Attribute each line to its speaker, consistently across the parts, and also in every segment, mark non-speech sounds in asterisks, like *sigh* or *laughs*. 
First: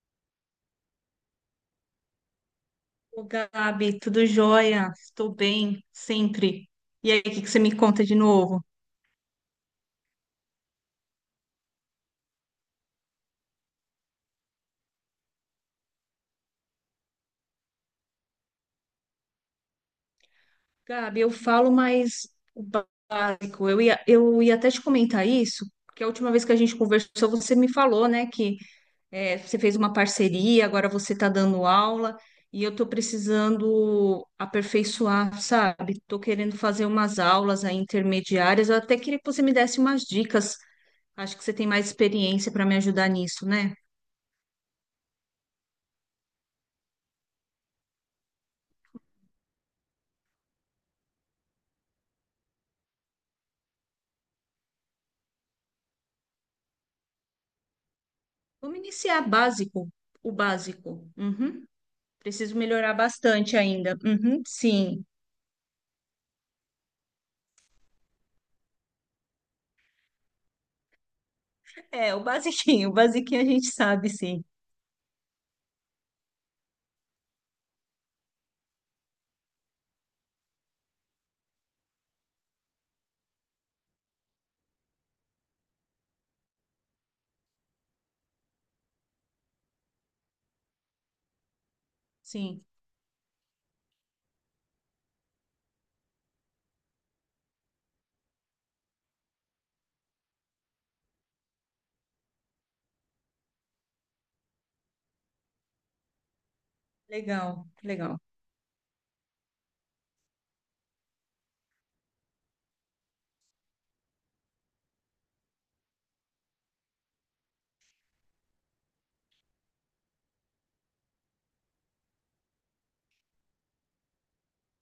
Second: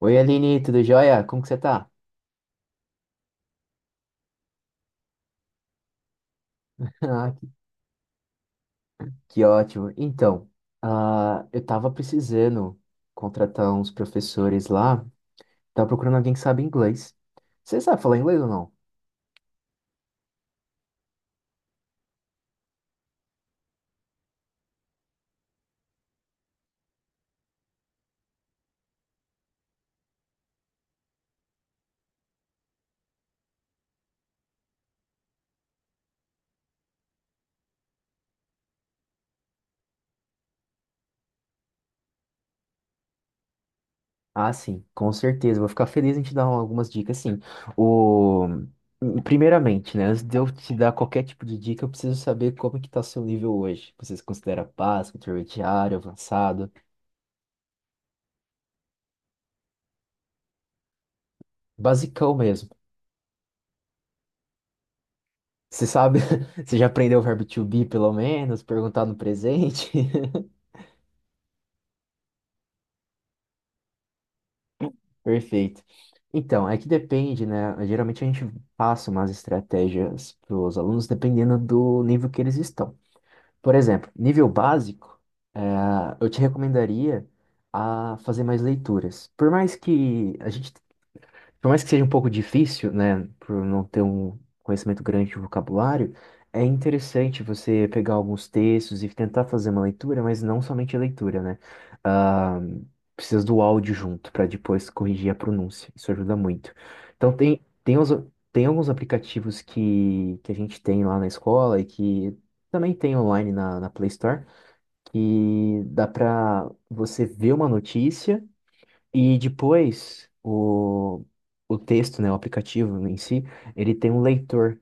Speaker 1: Oi, Aline, tudo jóia? Como que você tá?
Speaker 2: Ô, Gabi, tudo jóia? Estou bem, sempre.
Speaker 1: *laughs*
Speaker 2: E aí, o
Speaker 1: Ah,
Speaker 2: que
Speaker 1: que,
Speaker 2: que você me conta de novo?
Speaker 1: que ótimo. Então, eu tava precisando contratar uns professores lá, tava procurando alguém que sabe inglês. Você sabe falar inglês ou não?
Speaker 2: Gabi, eu falo mais o básico. Eu ia até te comentar isso, porque a última vez que a gente conversou, você me falou, né, que você fez uma parceria, agora você está dando aula, e eu estou precisando aperfeiçoar, sabe? Estou querendo fazer umas aulas aí intermediárias. Eu até queria que você me desse umas dicas. Acho que você tem mais experiência para me ajudar nisso, né?
Speaker 1: Ah, sim, com certeza. Vou ficar feliz em te dar algumas dicas, sim. O... Primeiramente, né, antes de eu te dar qualquer tipo de dica, eu preciso saber como é que tá seu nível hoje. Você se considera básico, intermediário, avançado?
Speaker 2: Vamos iniciar básico, o básico. Uhum.
Speaker 1: Basicão
Speaker 2: Preciso
Speaker 1: mesmo.
Speaker 2: melhorar bastante ainda. Uhum, sim.
Speaker 1: Você sabe, *laughs* você já aprendeu o verbo to be, pelo menos, perguntar no presente?
Speaker 2: É, o basiquinho, *laughs* o basiquinho a gente sabe, sim.
Speaker 1: *laughs* Perfeito. Então, é que depende, né? Geralmente a gente passa umas estratégias para os alunos dependendo do nível que eles estão. Por exemplo, nível básico, eh, eu te recomendaria a fazer mais leituras. Por mais que seja um pouco
Speaker 2: Sim,
Speaker 1: difícil, né, por não ter um conhecimento grande de vocabulário, é interessante você pegar alguns textos e tentar fazer uma leitura, mas não somente a leitura, né? Ah, precisa do áudio junto para depois corrigir a pronúncia. Isso ajuda muito. Então
Speaker 2: legal, legal.
Speaker 1: tem alguns aplicativos que a gente tem lá na escola e que também tem online na, na Play Store, que dá para você ver uma notícia e depois, o texto, né, o aplicativo em si, ele tem um leitor.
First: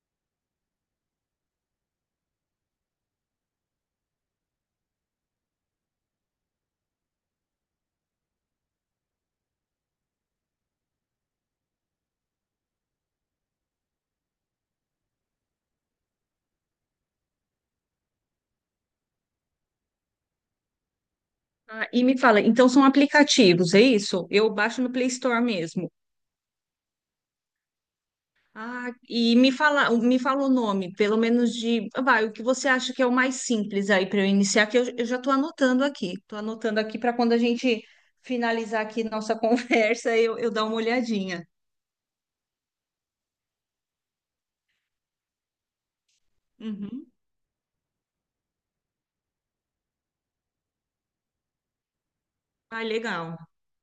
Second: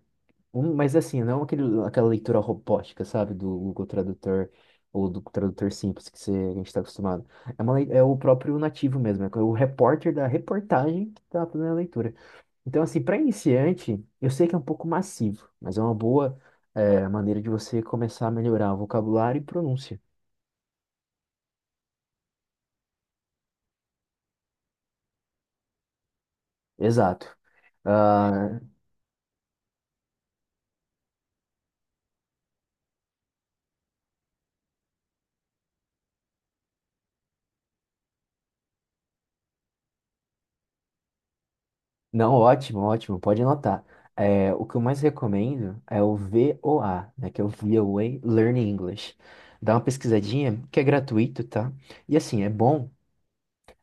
Speaker 1: Mas assim, não aquela leitura robótica, sabe, do Google Tradutor ou do tradutor simples que a gente está acostumado. É, é o próprio nativo mesmo, é o repórter da reportagem que está fazendo a leitura. Então, assim, para iniciante, eu sei que é um pouco massivo, mas é uma boa, maneira de você começar a melhorar o vocabulário e pronúncia.
Speaker 2: Ah, e me fala, então são aplicativos, é isso? Eu baixo no Play Store mesmo.
Speaker 1: Exato. Ah,
Speaker 2: Ah, e me fala o nome, pelo menos de, vai, o que você acha que é o mais simples aí para eu iniciar, que eu já estou anotando aqui. Estou anotando aqui para quando a gente finalizar aqui nossa *laughs* conversa, eu dar uma olhadinha.
Speaker 1: não, ótimo, ótimo, pode anotar. É, o que eu mais recomendo é o
Speaker 2: Uhum.
Speaker 1: VOA, né, que é o VOA Learn English. Dá uma pesquisadinha, que é gratuito, tá? E assim,
Speaker 2: Ah, legal.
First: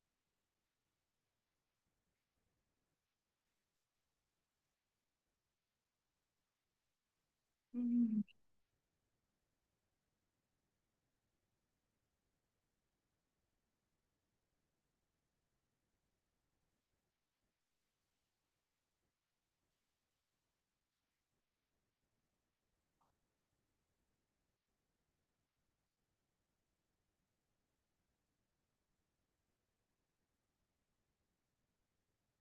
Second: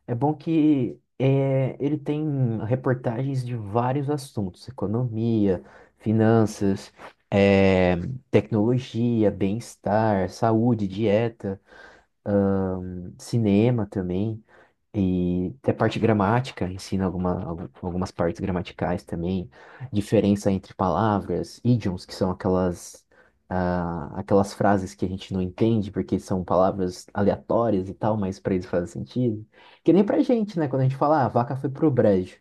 Speaker 1: é bom que é, ele tem reportagens de vários assuntos, economia, finanças, é,
Speaker 2: Hum,
Speaker 1: tecnologia, bem-estar, saúde, dieta, cinema também. E até parte gramática, ensina algumas partes gramaticais também, diferença entre palavras, idioms, que são aquelas frases que a gente não entende porque são palavras aleatórias e tal, mas para eles fazem sentido. Que nem pra gente, né? Quando a gente fala, ah, a vaca foi pro brejo.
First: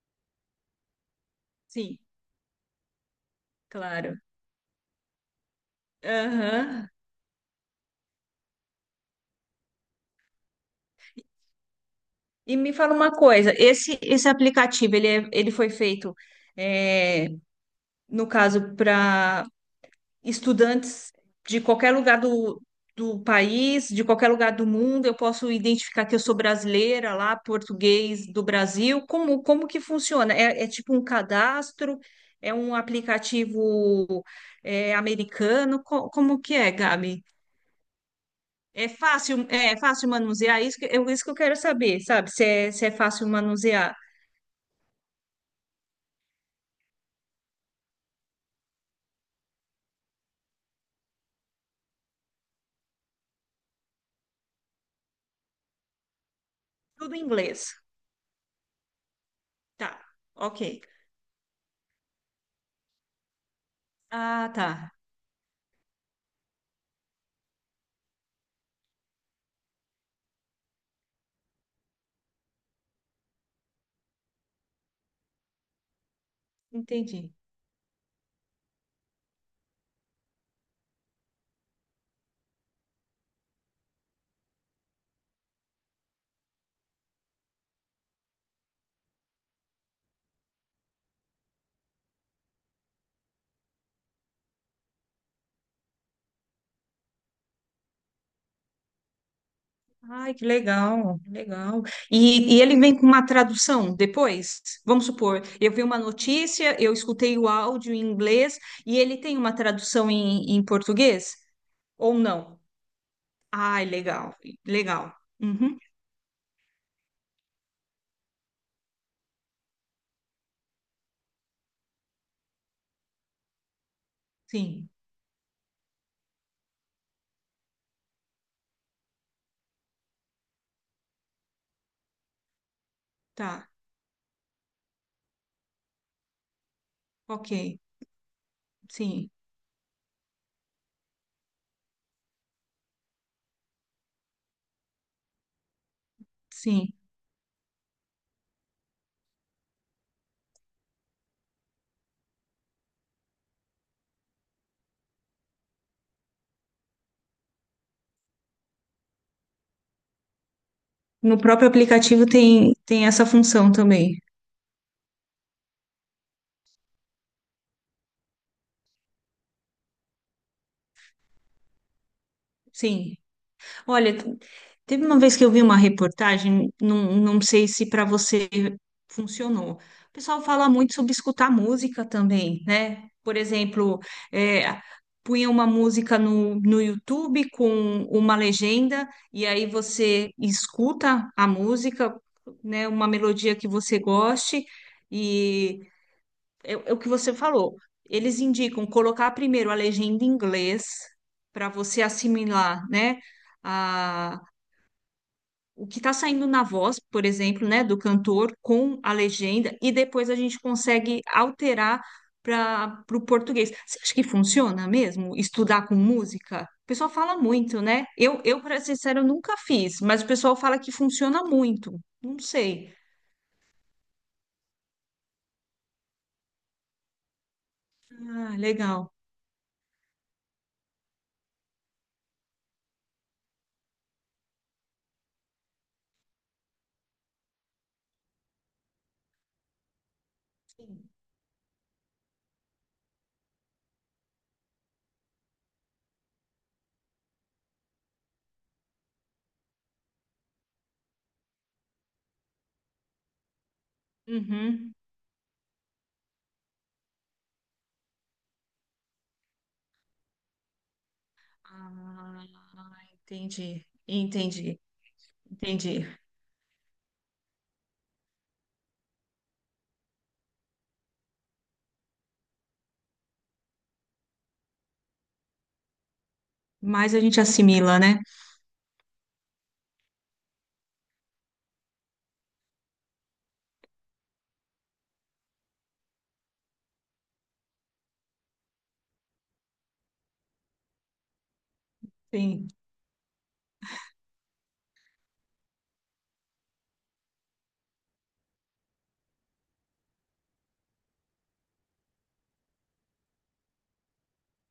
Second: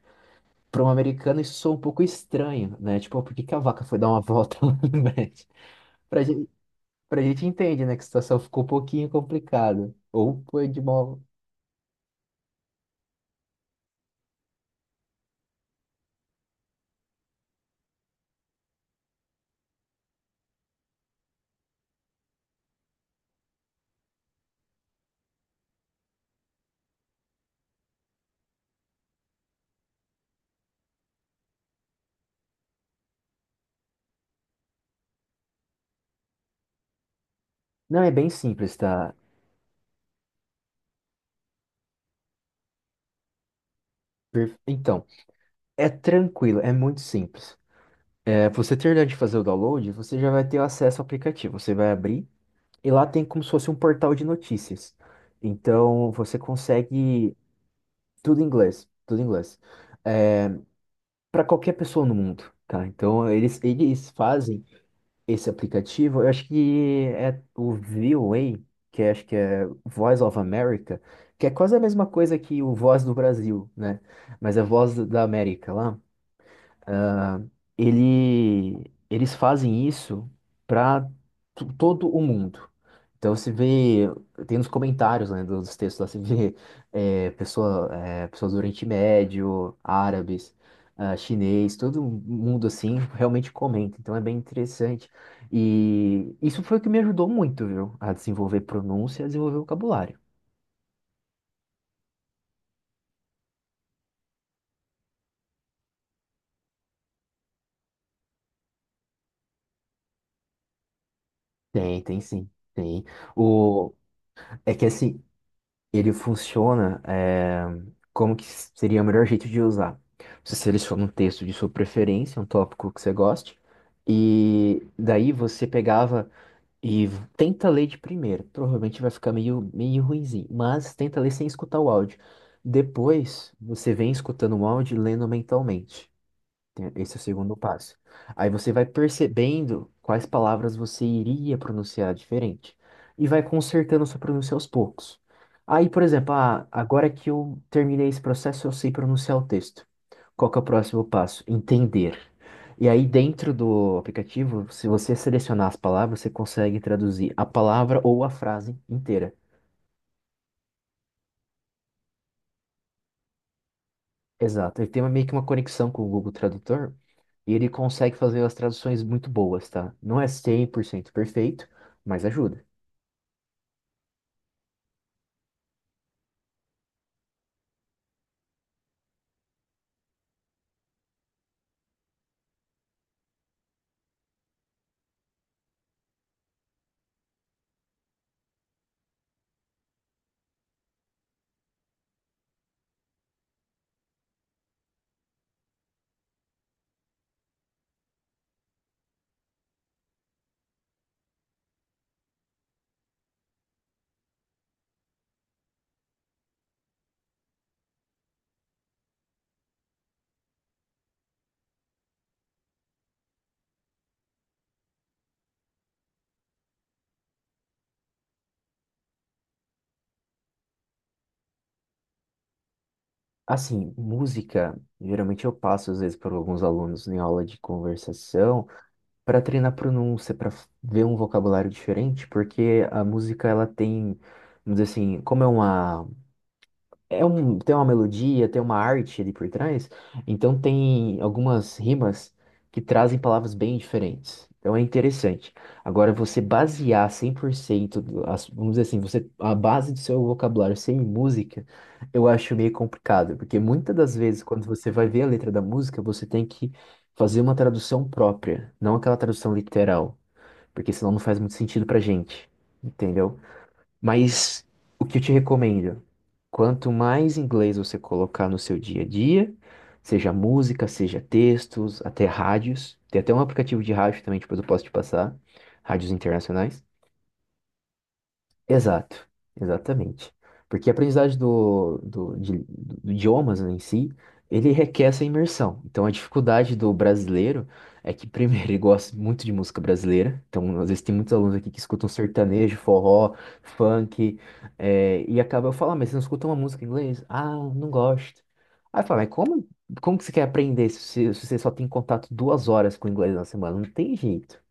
Speaker 1: Para um americano isso soa um
Speaker 2: Sim,
Speaker 1: pouco estranho, né? Tipo, "Ah, por que que a vaca foi dar
Speaker 2: claro.
Speaker 1: uma volta *laughs* lá no brejo? Pra gente,
Speaker 2: Aham.
Speaker 1: pra gente entende, né? Que a situação ficou um pouquinho complicada. Ou foi de mal.
Speaker 2: E me fala uma coisa, esse aplicativo, ele, ele foi feito, é, no caso, para estudantes de qualquer lugar do país, de qualquer lugar do mundo, eu posso identificar que eu sou brasileira lá, português do Brasil, como, como que funciona? É, é tipo um cadastro, é um aplicativo, é, americano, como que é, Gabi?
Speaker 1: Não, é bem simples, tá?
Speaker 2: É fácil manusear? Isso que eu quero saber, sabe? Se é, se é fácil manusear.
Speaker 1: Então. É tranquilo, é muito simples. Você terminar de fazer o download, você já vai ter acesso ao aplicativo. Você vai abrir e lá tem como se fosse um portal de notícias. Então você
Speaker 2: Tudo em
Speaker 1: consegue
Speaker 2: inglês.
Speaker 1: tudo em inglês, tudo em inglês.
Speaker 2: Tá,
Speaker 1: É,
Speaker 2: ok.
Speaker 1: para qualquer pessoa no mundo, tá? Então eles
Speaker 2: Ah,
Speaker 1: fazem
Speaker 2: tá.
Speaker 1: esse aplicativo. Eu acho que é o VOA, acho que é Voice of America, que é quase a mesma coisa que o Voz do Brasil, né? Mas é Voz da América lá.
Speaker 2: Entendi.
Speaker 1: Ah, eles fazem isso para todo o mundo. Então se vê, tem nos comentários, né, dos textos lá, se vê pessoas do Oriente Médio, árabes, chinês, todo mundo assim realmente comenta. Então é bem interessante. E isso foi o que me ajudou muito, viu? A desenvolver pronúncia, a desenvolver vocabulário.
Speaker 2: Ai, que legal, que legal. E ele vem com uma tradução depois? Vamos supor, eu vi uma notícia, eu escutei o áudio em inglês e ele tem uma tradução em, em português?
Speaker 1: Tem,
Speaker 2: Ou
Speaker 1: tem sim.
Speaker 2: não?
Speaker 1: Tem.
Speaker 2: Ai,
Speaker 1: O,
Speaker 2: legal,
Speaker 1: É que
Speaker 2: legal.
Speaker 1: assim,
Speaker 2: Uhum,
Speaker 1: ele funciona como que seria o melhor jeito de usar. Você seleciona um texto de sua preferência, um tópico que você goste, e
Speaker 2: sim,
Speaker 1: daí você pegava tenta ler de primeira. Provavelmente vai ficar meio, meio ruinzinho, mas tenta ler sem escutar o áudio. Depois,
Speaker 2: tá,
Speaker 1: você vem escutando o áudio e lendo mentalmente. Esse é o
Speaker 2: ok.
Speaker 1: segundo passo. Aí você vai
Speaker 2: Sim,
Speaker 1: percebendo quais palavras você iria pronunciar diferente e vai consertando sua pronúncia aos poucos. Aí, por exemplo,
Speaker 2: sim.
Speaker 1: agora que eu terminei esse processo, eu sei pronunciar o texto. Qual que é o próximo passo? Entender. E aí, dentro do aplicativo, se você selecionar as palavras, você consegue traduzir a palavra ou a frase inteira.
Speaker 2: No próprio aplicativo tem, tem essa função também.
Speaker 1: Exato. Ele tem meio que uma conexão com o Google Tradutor, e ele consegue fazer as traduções muito boas, tá? Não é 100% perfeito, mas ajuda.
Speaker 2: Sim. Olha, teve uma vez que eu vi uma reportagem, não, não sei se para você funcionou. O pessoal fala muito sobre escutar música também, né? Por exemplo, é, punha uma música no, no YouTube com uma legenda, e aí você escuta a música, né? Uma melodia que você goste. E é, é o que você falou. Eles indicam colocar primeiro a legenda em inglês para você assimilar, né, a, o que está saindo na voz, por exemplo, né, do cantor com a legenda e depois a gente consegue alterar para o português. Você acha que funciona mesmo estudar com música? O pessoal fala muito, né? Eu para ser sincero, eu nunca fiz, mas o pessoal fala que funciona muito. Não sei.
Speaker 1: Assim, música, geralmente eu passo às vezes para alguns alunos em aula de
Speaker 2: Ah,
Speaker 1: conversação
Speaker 2: legal.
Speaker 1: para treinar pronúncia, para ver um vocabulário diferente, porque a música ela tem, vamos dizer assim, como é uma É um, tem uma melodia, tem uma arte ali por trás, então tem algumas rimas que trazem palavras bem diferentes. Então é interessante. Agora, você basear 100%, vamos dizer assim, a base do seu vocabulário ser em música, eu acho meio complicado, porque muitas das vezes, quando você
Speaker 2: Uhum.
Speaker 1: vai ver a letra da música, você tem que fazer uma tradução própria, não aquela tradução literal, porque senão não faz muito sentido
Speaker 2: Ah,
Speaker 1: pra gente, entendeu?
Speaker 2: entendi,
Speaker 1: Mas
Speaker 2: entendi,
Speaker 1: o que eu te recomendo?
Speaker 2: entendi.
Speaker 1: Quanto mais inglês você colocar no seu dia a dia, seja música, seja textos, até rádios. Tem até um aplicativo de rádio também, depois eu posso te passar, rádios internacionais.
Speaker 2: Mas a gente assimila, né?
Speaker 1: Exato, exatamente. Porque a aprendizagem do idiomas em si, ele requer essa imersão. Então a dificuldade do brasileiro é que, primeiro, *laughs* ele gosta muito de música brasileira. Então, às vezes, tem muitos alunos aqui que escutam
Speaker 2: Sim,
Speaker 1: sertanejo, forró, funk, e acaba eu falar mas você não escuta uma música em inglês? Ah, não gosto. Aí fala, mas como que você quer aprender se você só tem contato 2 horas com o inglês na semana? Não tem jeito,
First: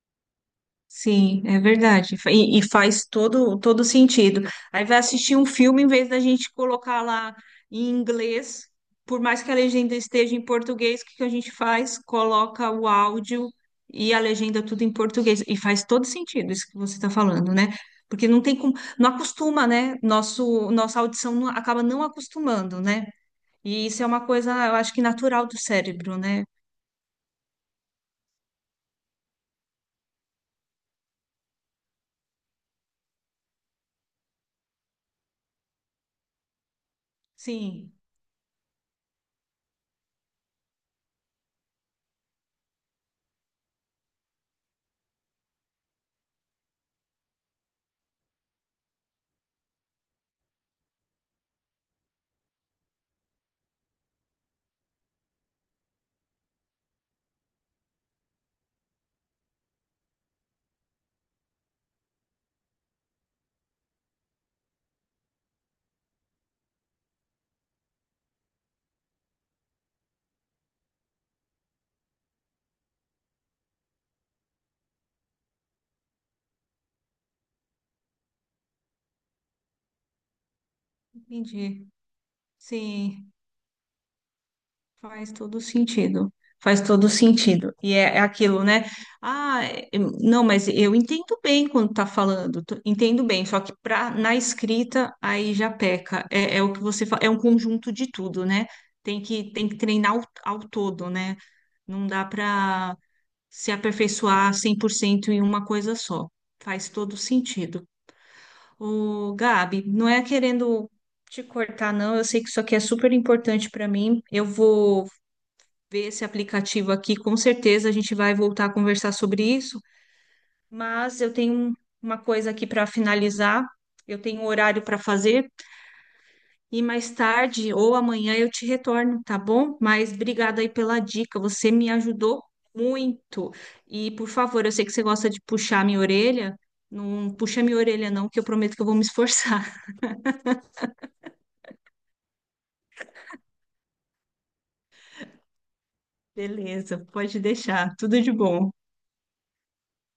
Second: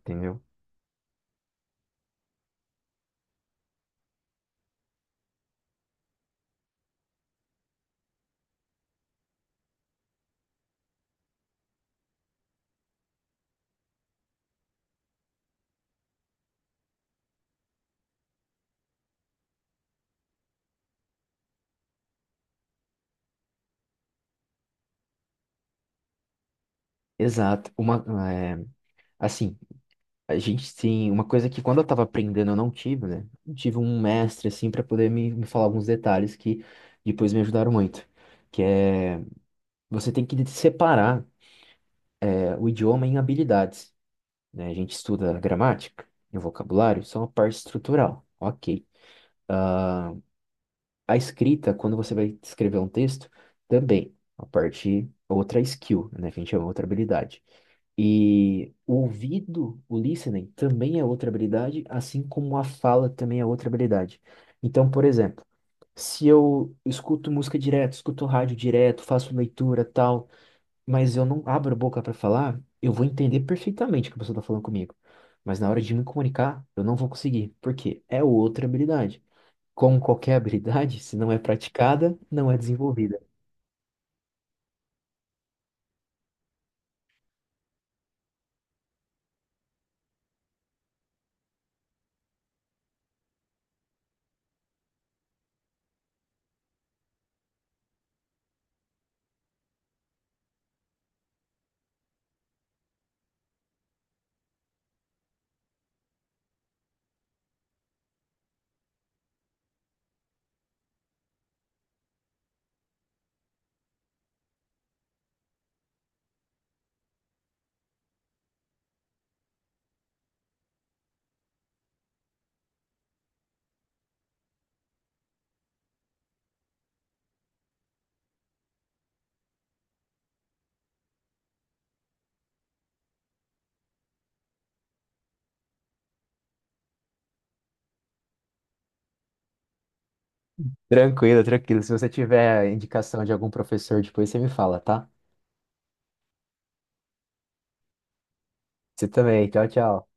Speaker 1: entendeu?
Speaker 2: sim, é verdade. E faz todo, todo sentido. Aí vai assistir um filme em vez da gente colocar lá em inglês, por mais que a legenda esteja em português, o que que a gente faz? Coloca o áudio e a legenda tudo em português. E faz todo sentido isso que você está falando, né? Porque não tem como, não acostuma, né? Nosso, nossa audição acaba não acostumando, né? E isso é uma coisa, eu acho que natural do cérebro, né?
Speaker 1: Exato. Uma, é, assim. A gente tem uma coisa que quando eu estava aprendendo eu não tive, né? Eu tive um mestre assim para poder me falar alguns detalhes que depois me ajudaram
Speaker 2: Sim,
Speaker 1: muito, que é você tem que separar o idioma em habilidades, né? A gente estuda gramática e vocabulário, são a parte estrutural. OK. A escrita, quando você vai escrever um texto, também, outra skill, né, que a gente chama outra habilidade. E o ouvido, o listening, também é outra habilidade, assim como a fala também é outra habilidade. Então, por exemplo, se eu escuto música direto, escuto rádio direto, faço leitura, tal, mas eu não abro a boca para falar, eu vou entender perfeitamente o que a pessoa está falando comigo. Mas na hora de me comunicar, eu não vou conseguir, porque é outra habilidade. Como qualquer habilidade, se não é
Speaker 2: entendi.
Speaker 1: praticada, não é desenvolvida.
Speaker 2: Sim, faz todo sentido. Faz todo sentido. E é, é aquilo, né? Ah, não, mas eu entendo bem quando tá falando, entendo bem, só que pra, na escrita aí já peca. É, é o que você fala, é um conjunto de tudo, né? Tem que treinar ao, ao todo, né? Não dá para se aperfeiçoar 100% em uma coisa só. Faz todo sentido. Ô, Gabi, não é querendo te cortar, não. Eu sei que isso aqui é super importante para mim. Eu vou ver esse aplicativo aqui, com certeza a gente vai voltar a conversar sobre isso, mas eu tenho uma coisa aqui para finalizar. Eu tenho um horário para fazer e mais tarde ou amanhã eu te retorno, tá bom? Mas obrigada aí pela dica, você me ajudou muito. E por favor, eu sei que você gosta de puxar minha orelha, não puxa minha orelha não, que eu prometo que eu vou me esforçar.
Speaker 1: Tranquilo, tranquilo. Se você tiver indicação de algum professor depois, você me fala, tá?
Speaker 2: Beleza, pode deixar. Tudo de bom.
Speaker 1: Você também. Tchau, tchau.